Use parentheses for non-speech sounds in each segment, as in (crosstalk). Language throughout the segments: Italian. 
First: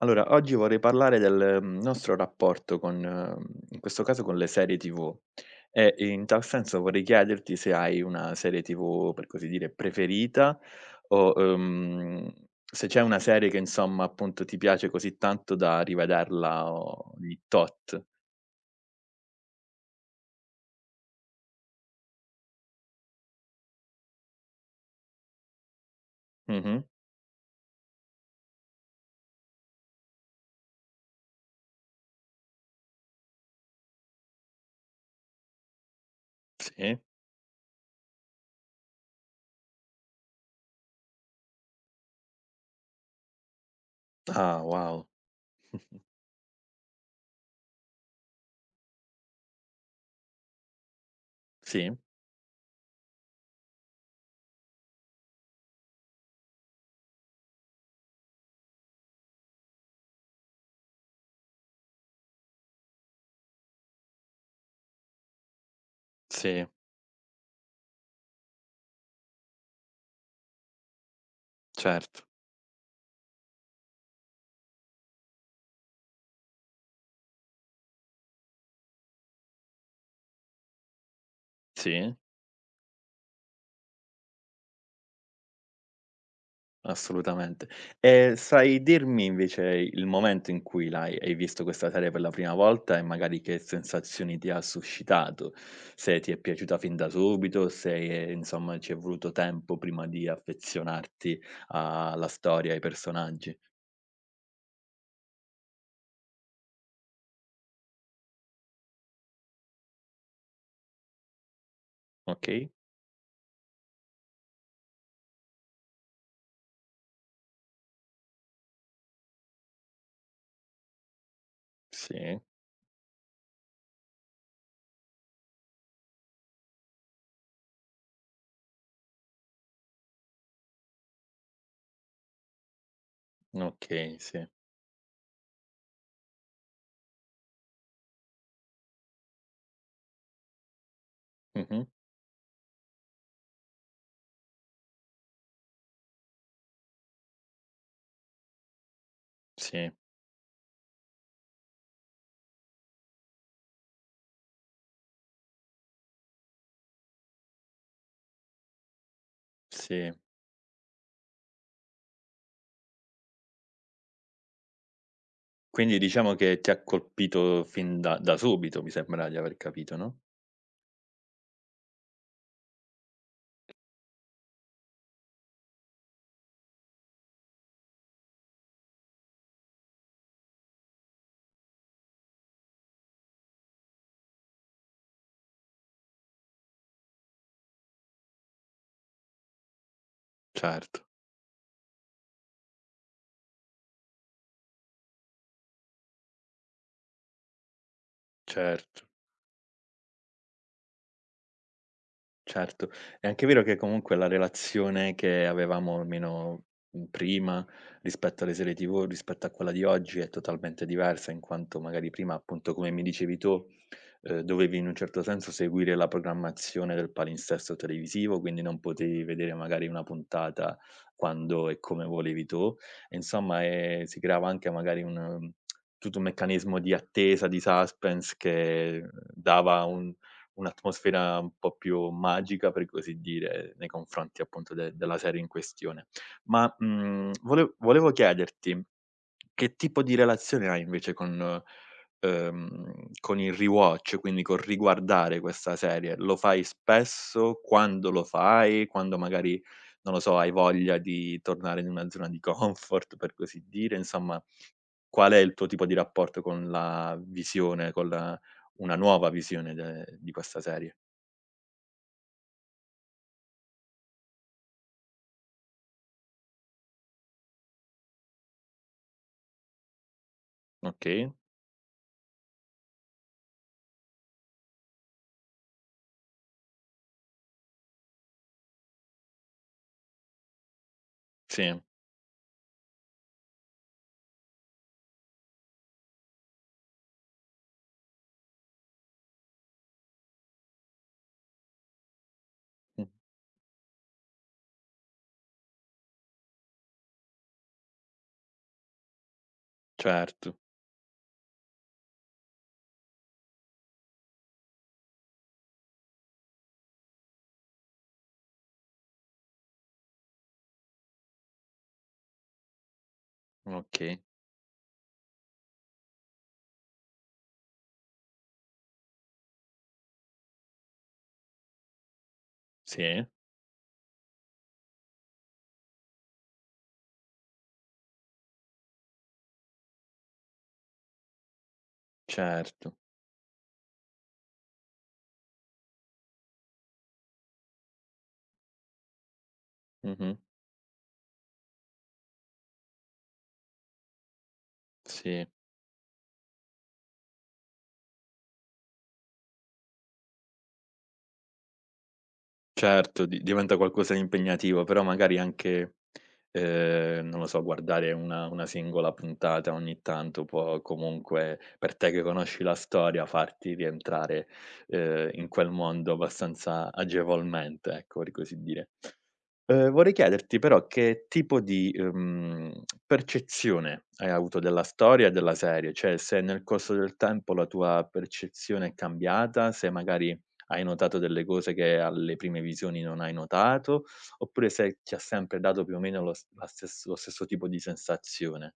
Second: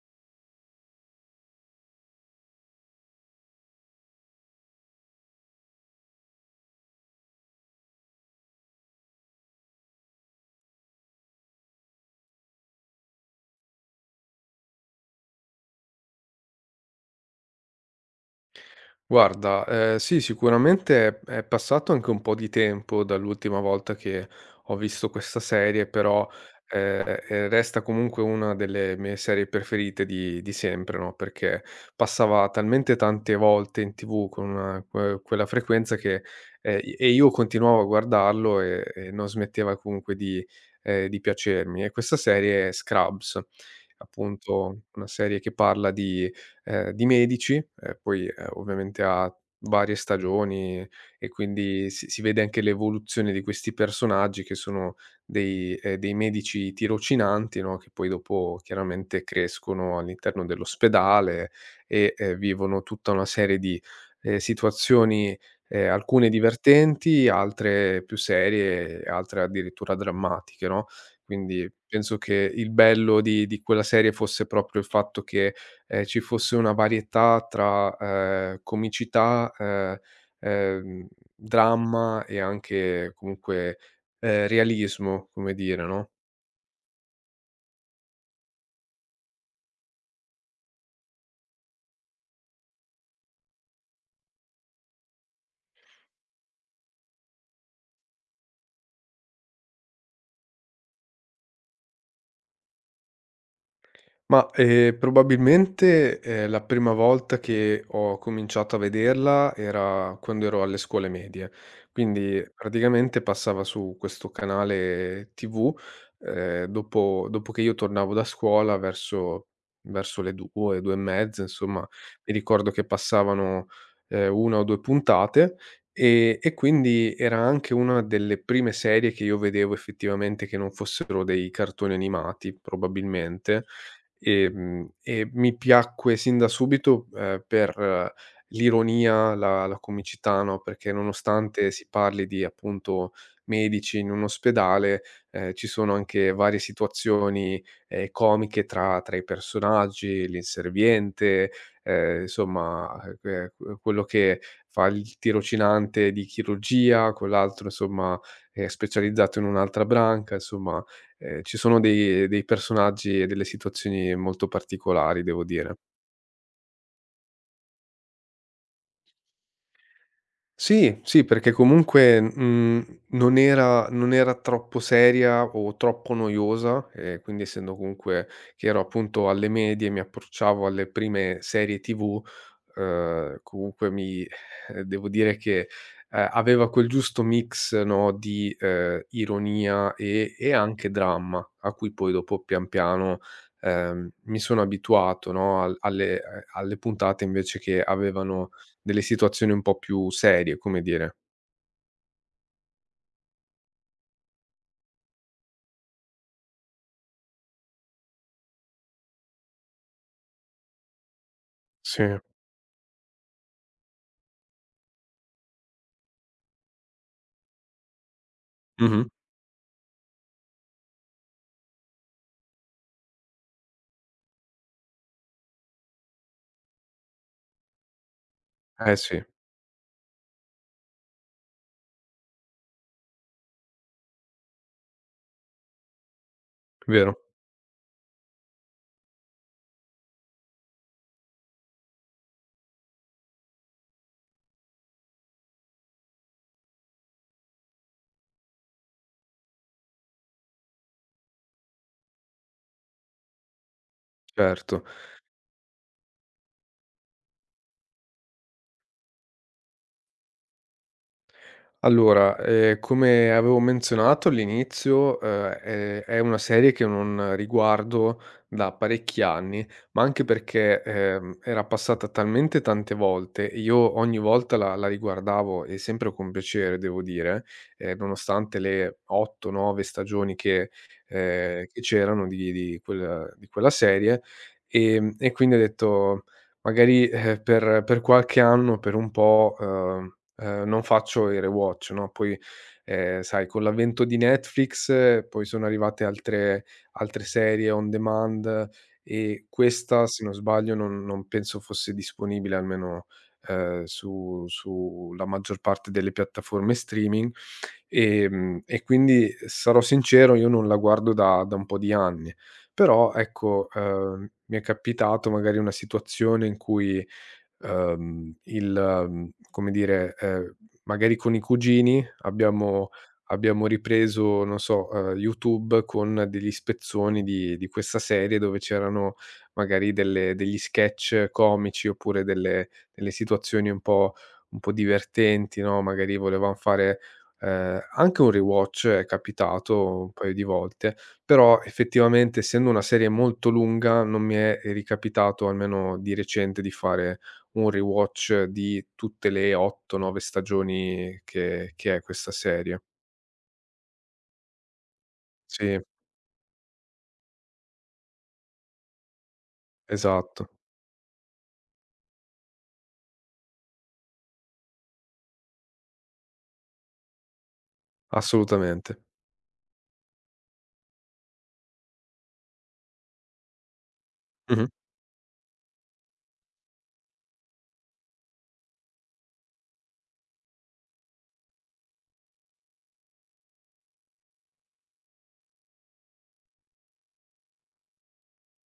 Allora, oggi vorrei parlare del nostro rapporto con in questo caso con le serie TV. E in tal senso vorrei chiederti se hai una serie TV, per così dire, preferita o, se c'è una serie che, insomma, appunto, ti piace così tanto da rivederla ogni tot. Guarda, sì, sicuramente è passato anche un po' di tempo dall'ultima volta che ho visto questa serie, però, Mh-mh. ehm, resta comunque una delle mie serie preferite di sempre, no, perché passava talmente tante volte in TV con quella frequenza che, i Sì. e io continuavo a guardarlo e non smetteva comunque di piacermi. E questa serie è Scrubs, Ah, appunto una wow. serie che parla di medici, poi, ovviamente ha varie stagioni e Sì, quindi si vede anche l'evoluzione di questi personaggi che sono dei medici tirocinanti, no, che poi dopo chiaramente crescono all'interno dell'ospedale e, vivono tutta una serie di, situazioni, alcune sì, divertenti, altre più serie e altre addirittura drammatiche, no, quindi penso certo. che il bello di quella serie fosse proprio il fatto che ci fosse una varietà tra, comicità, ehm, Sì. dramma e anche comunque, realismo, come dire, no? Assolutamente. E sai dirmi invece il momento in cui l'hai hai visto questa serie per la prima volta e magari che sensazioni ti ha suscitato? Se ti è piaciuta fin da subito, se, insomma, ci è voluto tempo prima di affezionarti alla storia, ai personaggi. Ma, probabilmente, la prima volta che ho cominciato a vederla era quando ero alle scuole medie. Quindi Okay, praticamente passava su questo canale TV, dopo che io tornavo da scuola verso le 2, 2 e mezza, insomma, mi sì, ricordo che passavano, 1 o 2 puntate, e quindi era anche una delle prime serie che io vedevo effettivamente che non fossero dei cartoni animati, probabilmente. okay, sì. E mi piacque sin da subito, per l'ironia, la comicità, no, perché nonostante Mh-mh. si parli di, appunto, medici in un ospedale, ci sono anche varie situazioni, comiche tra i Sì, personaggi, l'inserviente, insomma, quello che fa il tirocinante di chirurgia, quell'altro, insomma, è specializzato in un'altra sì. branca. Insomma, ci sono dei personaggi e delle situazioni molto particolari, devo dire. Quindi diciamo che ti ha colpito fin da subito, mi sembra di aver capito, no? Sì, sì, perché comunque, non era troppo seria o troppo noiosa, quindi essendo comunque che ero appunto alle medie, mi approcciavo alle prime serie TV, comunque mi devo dire che, aveva quel giusto mix, no, di, ironia e anche Certo, dramma, a cui poi dopo pian piano, mi sono abituato, no, al alle alle puntate invece che avevano delle certo. situazioni un po' più serie, come dire. Certo, è anche vero che comunque la relazione che avevamo almeno, prima, rispetto alle serie TV, rispetto a quella di oggi è totalmente diversa, in quanto magari Sì. prima, appunto, come mi dicevi tu, dovevi in un certo senso seguire la programmazione del palinsesto televisivo, quindi non Mh-mh. potevi vedere magari una puntata quando e come volevi tu. E insomma, si creava anche magari tutto un meccanismo di attesa, di suspense Eh che sì, dava un un'atmosfera un po' più magica, per così dire, nei confronti, appunto, de della serie in questione. Ma, vero, mhmm, volev volevo chiederti, che tipo di relazione hai invece con il rewatch, quindi col riguardare questa serie? Lo fai spesso? Quando lo fai? Quando magari, non lo so, hai voglia di tornare in una zona di comfort, per così dire? Insomma, certo. qual è il tuo tipo di rapporto con la visione, con la una nuova visione de di questa serie? Allora, come avevo menzionato all'inizio, è una serie che non riguardo da parecchi anni, ma anche perché, Okay, era passata talmente tante volte e io ogni volta la riguardavo e sempre con piacere devo dire, nonostante le 8, 9 stagioni che sì, c'erano di quella serie, e quindi ho detto: magari, per qualche anno, per un po', non faccio i rewatch, no. Poi, mh, sai, con l'avvento di Netflix poi sono arrivate altre serie on demand e questa, se non certo, sbaglio, non penso fosse disponibile, almeno, su la maggior parte delle piattaforme streaming, e quindi, sarò sincero, io non la guardo da un po' di anni. Però ecco, okay, mi è capitato magari una situazione in cui, Uhm, il come dire, magari con i cugini abbiamo sì, ripreso, non so, YouTube, con degli spezzoni di questa serie dove c'erano magari delle degli sketch comici, oppure certo, delle situazioni un po' divertenti, no. Magari volevam fare, anche un rewatch è capitato un paio mh-mh, di volte, però effettivamente, essendo una serie molto lunga, non mi è sì, ricapitato, almeno di recente, di fare un rewatch di tutte le 8, 9 stagioni che è questa serie. certo, di diventa qualcosa di impegnativo, però magari Sì, anche, non lo so, guardare una singola puntata ogni tanto esatto, può comunque, per te che conosci la storia, farti rientrare, in quel mondo abbastanza agevolmente, ecco, per così dire. assolutamente. Vorrei chiederti però che tipo di, percezione hai avuto Mh-mh. della storia e della serie, cioè se nel corso del tempo la tua percezione è cambiata, se magari hai notato delle cose che alle prime visioni non hai notato, oppure se ti ha sempre dato più o meno lo stesso tipo di sensazione.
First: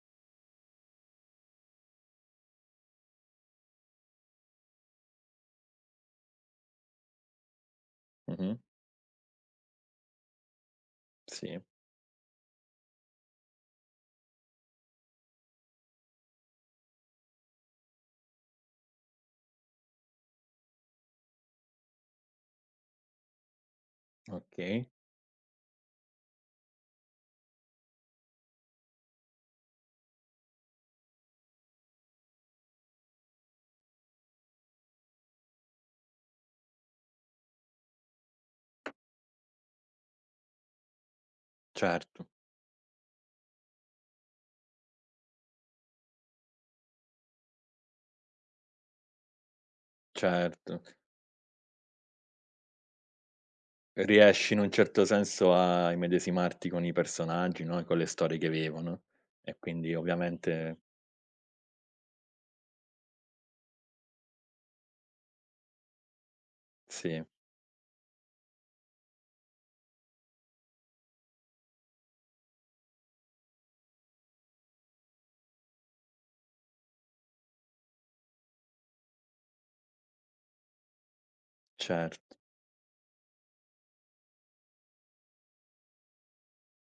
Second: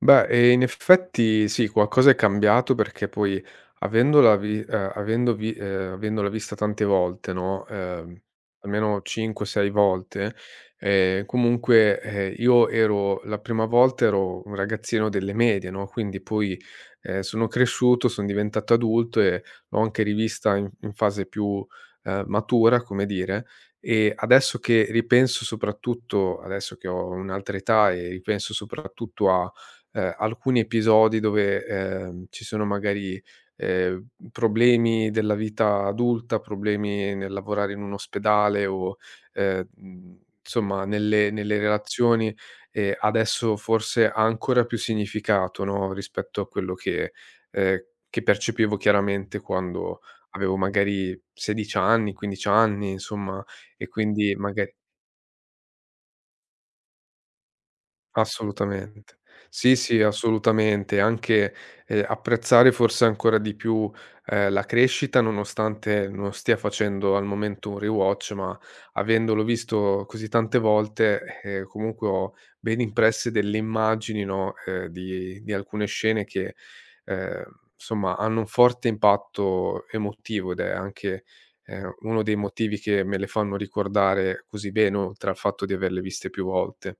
Beh, in effetti sì, qualcosa è cambiato, perché poi avendola vi avendo vi avendola vista tante volte, no, Mh-mh. almeno 5, 6 volte, Sì, comunque, io ero, la prima volta ero un ragazzino delle medie, no, quindi poi, sono cresciuto, son diventato adulto e l'ho anche rivista in fase più, matura, come dire, e adesso che okay. ripenso, soprattutto adesso che ho un'altra età, e ripenso soprattutto a alcuni episodi dove, ci sono magari, ehm, problemi della vita adulta, problemi nel lavorare in un ospedale o, insomma, nelle Certo, relazioni, e adesso forse ha ancora più significato, no, rispetto a quello ehm, che percepivo chiaramente quando avevo certo. magari 16 anni, 15 anni, insomma. E quindi Riesci in maga un certo senso a immedesimarti con i personaggi, no, e con le storie che vivono. Assolutamente. E Sì, quindi sì, ovviamente assolutamente. Anche, apprezzare forse ancora di più, la crescita. Nonostante non stia facendo al sì, momento un rewatch, ma avendolo visto così tante volte, comunque ho ben impresse delle immagini, no, di alcune scene che, ehm, insomma, hanno un forte impatto emotivo, ed è anche, uno dei certo, motivi che me le fanno ricordare così bene, oltre al fatto di averle viste più volte.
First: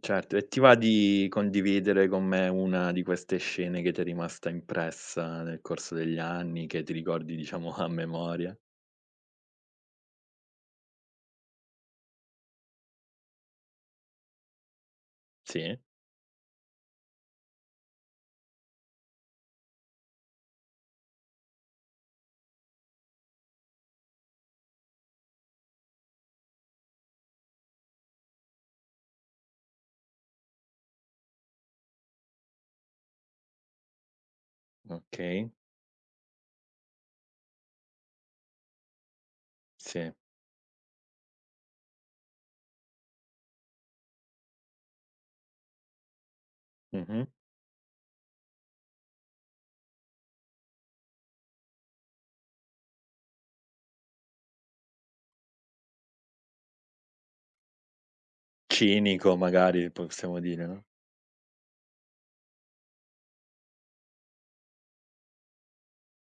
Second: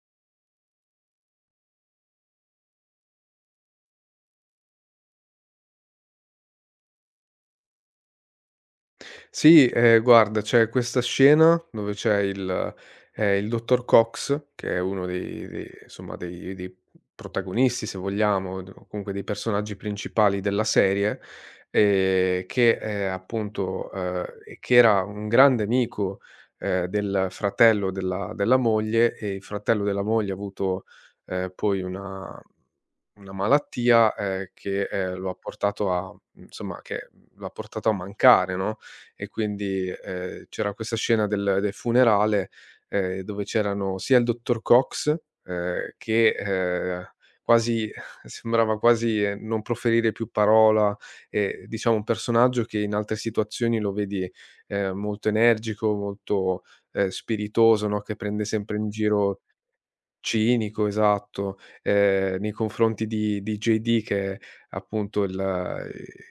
certo. E ti va di condividere con me una di queste scene che ti è rimasta impressa nel corso degli anni, che ti ricordi, diciamo (laughs) a memoria? Sì, guarda, c'è questa scena dove c'è il dottor Cox, che è uno dei Sì, insomma, dei protagonisti, se vogliamo, d o comunque dei personaggi principali della serie, che, appunto, e che era un grande amico, del fratello della moglie, e il fratello della moglie ha avuto, poi una malattia, che, lo ha okay, portato a, insomma, che lo ha portato a mancare, no, e quindi, sì. C'era questa scena del funerale, dove c'erano sia il dottor Cox, che, Mh-mh. quasi (laughs) sembrava quasi, non proferire più parola, e diciamo un personaggio che in altre situazioni lo vedi, molto energico, molto, spiritoso, no, che prende sempre in Cinico, giro. magari possiamo dire, no? Cinico, esatto, nei confronti di JD, che è appunto il ehm,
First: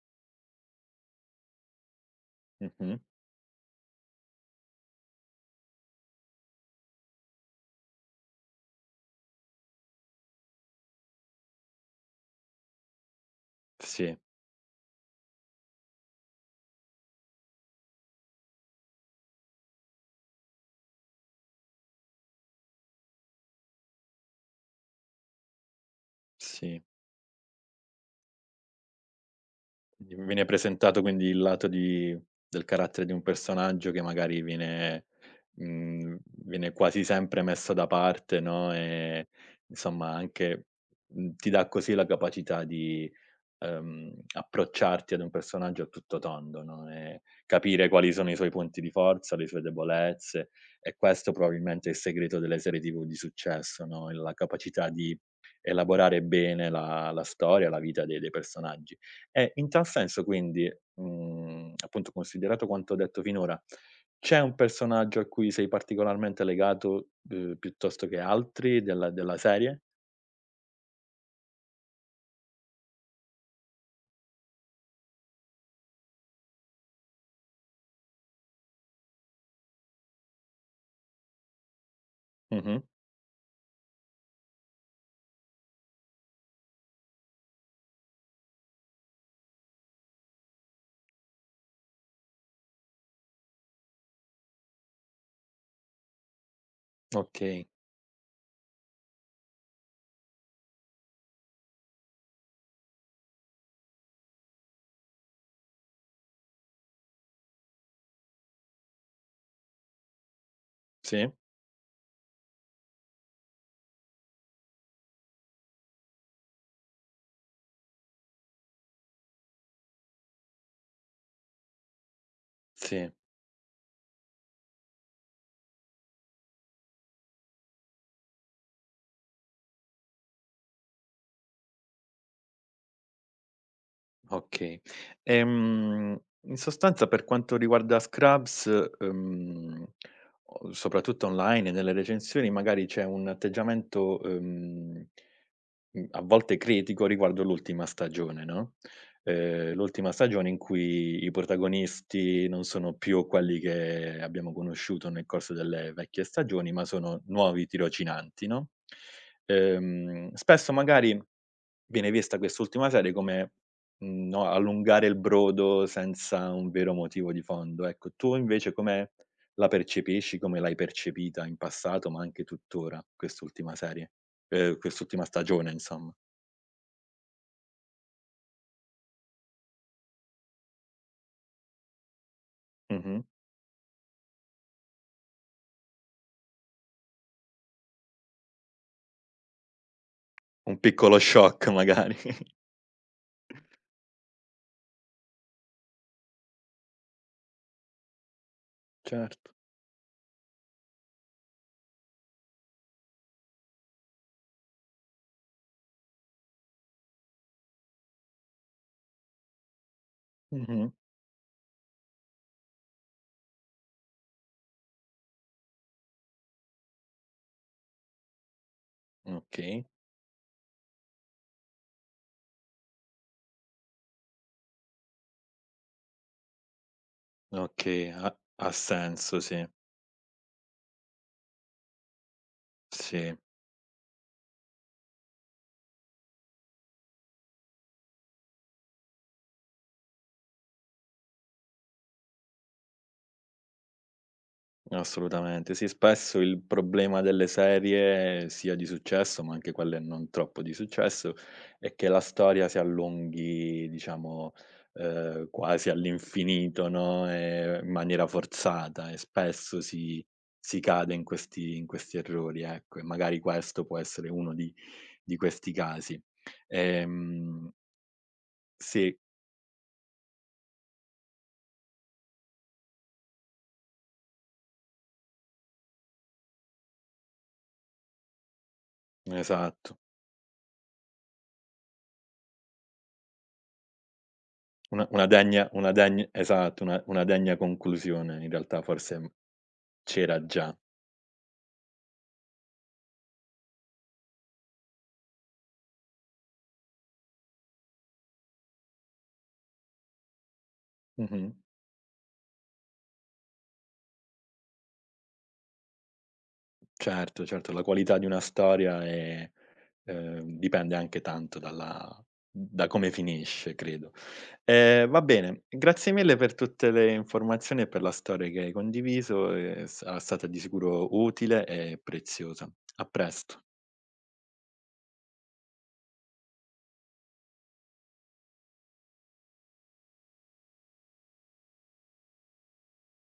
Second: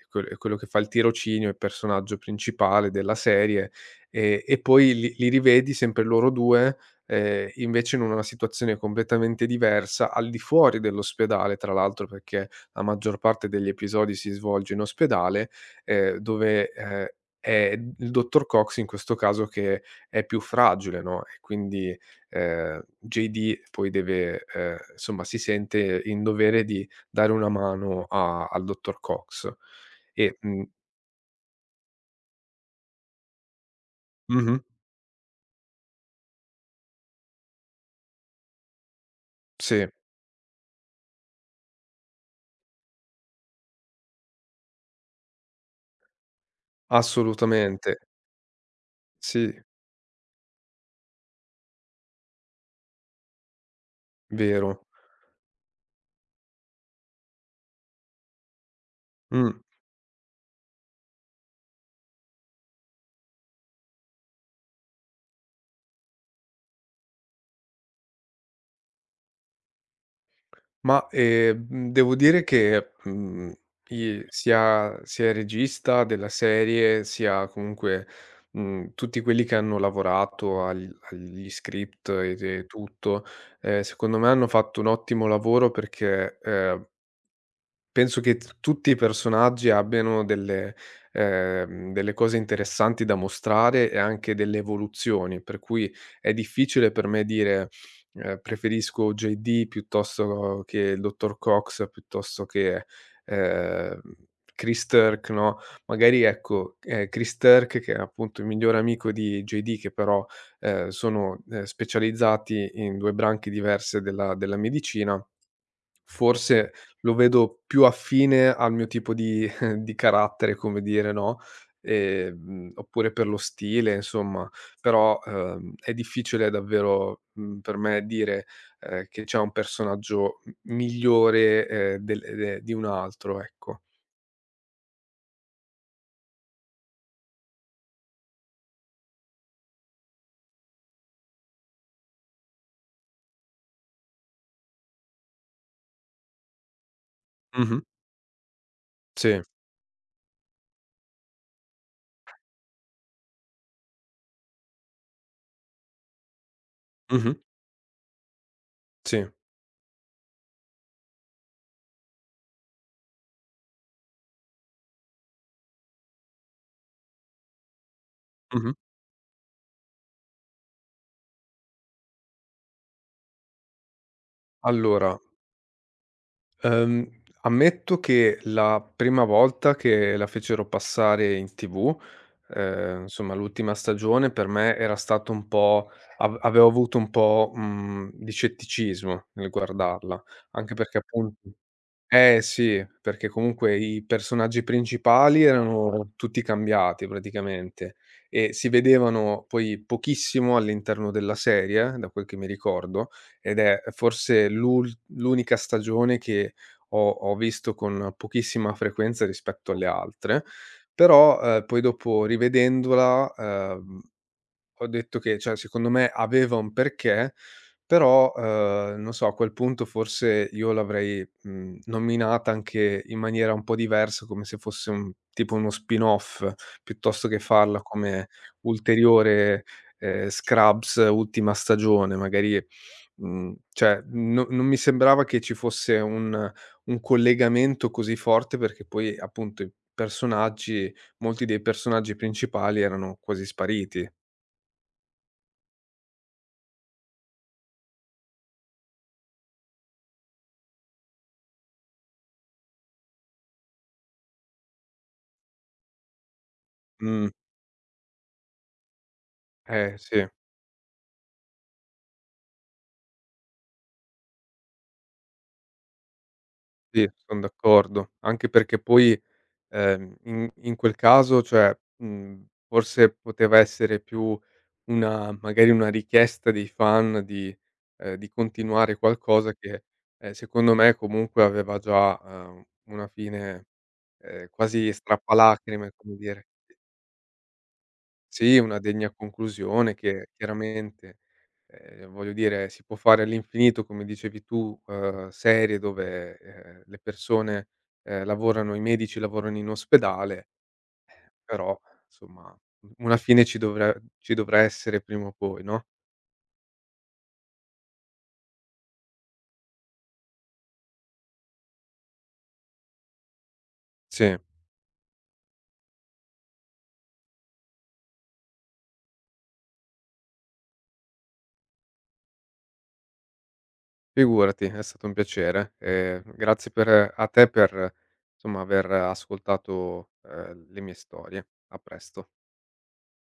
quel quello che fa il tirocinio, il personaggio principale Mh-mh. della serie, e poi li rivedi sempre loro 2, invece in una situazione completamente diversa, al di fuori dell'ospedale tra l'altro, perché la maggior parte degli episodi Sì, si svolge in ospedale, dove, è il dottor Cox in questo caso che è più fragile, no, e quindi JD poi deve, insomma, si sente in dovere sì. di dare una mano a al dottor Cox. Quindi mi E viene mhmm presentato quindi il lato di del carattere di un personaggio che magari Mh-mh, viene, mhmm, viene quasi sempre messo da parte, no, sì, insomma anche, ti dà così la capacità di approcciarti ad un personaggio a tutto tondo, no, e capire assolutamente. quali sono i suoi punti di forza, le Sì, sue debolezze. E questo probabilmente è il segreto delle serie TV di successo, no, la vero. capacità di elaborare bene la storia, la vita de dei personaggi. Mh, E in tal senso quindi, appunto, considerato quanto ho detto finora, c'è un personaggio a cui sei particolarmente legato, piuttosto che altri della della serie? ma, devo dire che, mhmm, i sia il regista della serie, sia comunque, tutti quelli che hanno lavorato agli script e Mh-mh. tutto, secondo me hanno fatto un ottimo lavoro, perché. Penso che t tutti i personaggi abbiano delle cose interessanti da mostrare e anche delle evoluzioni, per cui è difficile per me dire, Okay. Preferisco JD piuttosto che il dottor Cox, piuttosto che, ehm, Chris Turk, no. Magari ecco, Chris Turk, che è appunto il migliore amico di JD, che però, Sì, sono, specializzati in 2 branche diverse della medicina. Forse lo vedo più affine al mio tipo di (laughs) di carattere, come dire, no, oppure sì. per lo stile, insomma. Però, è difficile davvero, per me dire, che c'è un personaggio m migliore, del di un altro, ecco. Okay. In sostanza, per quanto riguarda Scrubs, ehm, o soprattutto online e nelle recensioni, magari c'è un atteggiamento, a volte critico riguardo Mh-mh. l'ultima stagione, no, Sì. L'ultima stagione in cui i protagonisti non sono più quelli che abbiamo conosciuto nel corso delle vecchie stagioni, ma sono Mh-mh. nuovi tirocinanti, no, Sì. Spesso magari viene vista quest'ultima serie come, no, allungare il brodo senza un vero motivo di fondo, ecco. Tu invece Mh-mh. come la percepisci, come l'hai percepita in passato, ma anche tuttora quest'ultima serie? Allora, Quest'ultima stagione, insomma. Ehm, ammetto che la prima volta che la fecero passare in TV, Mh-mh. insomma l'ultima stagione, per me era stato un po', av avevo avuto un po', di scetticismo nel guardarla, anche Un perché piccolo appun shock magari. eh (laughs) sì, perché comunque i personaggi principali erano tutti cambiati praticamente, e si vedevano Certo. poi pochissimo all'interno della serie, da quel che mi ricordo, ed è forse l'unica stagione che ho visto con pochissima frequenza rispetto alle altre, Mh-mh. però, poi dopo rivedendola, ho detto che, cioè, secondo me aveva un perché, però, non so, a quel punto Okay, forse io l'avrei, nominata anche in maniera un po' diversa, come se fosse un tipo uno spin-off, piuttosto che farla okay, come ha senso, sì, ulteriore, Scrubs ultima stagione, magari, sì. Cioè, no, non mi sembrava che ci fosse un collegamento così forte, perché poi appunto i personaggi, molti dei personaggi principali erano quasi spariti. Assolutamente. Sì, spesso il problema delle serie, sia di successo, ma anche quelle non troppo di successo, è che la storia si allunghi, diciamo, quasi all'infinito, Mh. no, in maniera forzata, e spesso Eh sì, si si cade in questi errori, ecco, e magari questo può essere uno di questi casi. sì, son Ehm, d'accordo. Anche perché sì, poi, in quel caso, cioè, forse poteva essere più una, magari una richiesta dei fan di continuare qualcosa che, esatto. Secondo me comunque aveva già, una fine, quasi Una degna una strappalacrime, come degn dire. Esatto, una degna conclusione in Sì, una realtà, degna forse, conclusione che c'era già. chiaramente. Voglio dire, si può fare all'infinito, come dicevi tu, serie dove, le persone, lavorano, i medici lavorano in ospedale, Mh-mh. però, insomma, u una fine ci dovrà essere prima o poi, no? Certo, certo, la qualità di una storia è, dipende anche tanto dalla da come finisce, credo. Sì. Va bene, grazie mille per tutte le informazioni e per la storia che hai condiviso, è s è stata di sicuro utile e preziosa. A presto. Figurati, è stato un piacere. Grazie per a te per, insomma, aver ascoltato, le mie storie. A presto.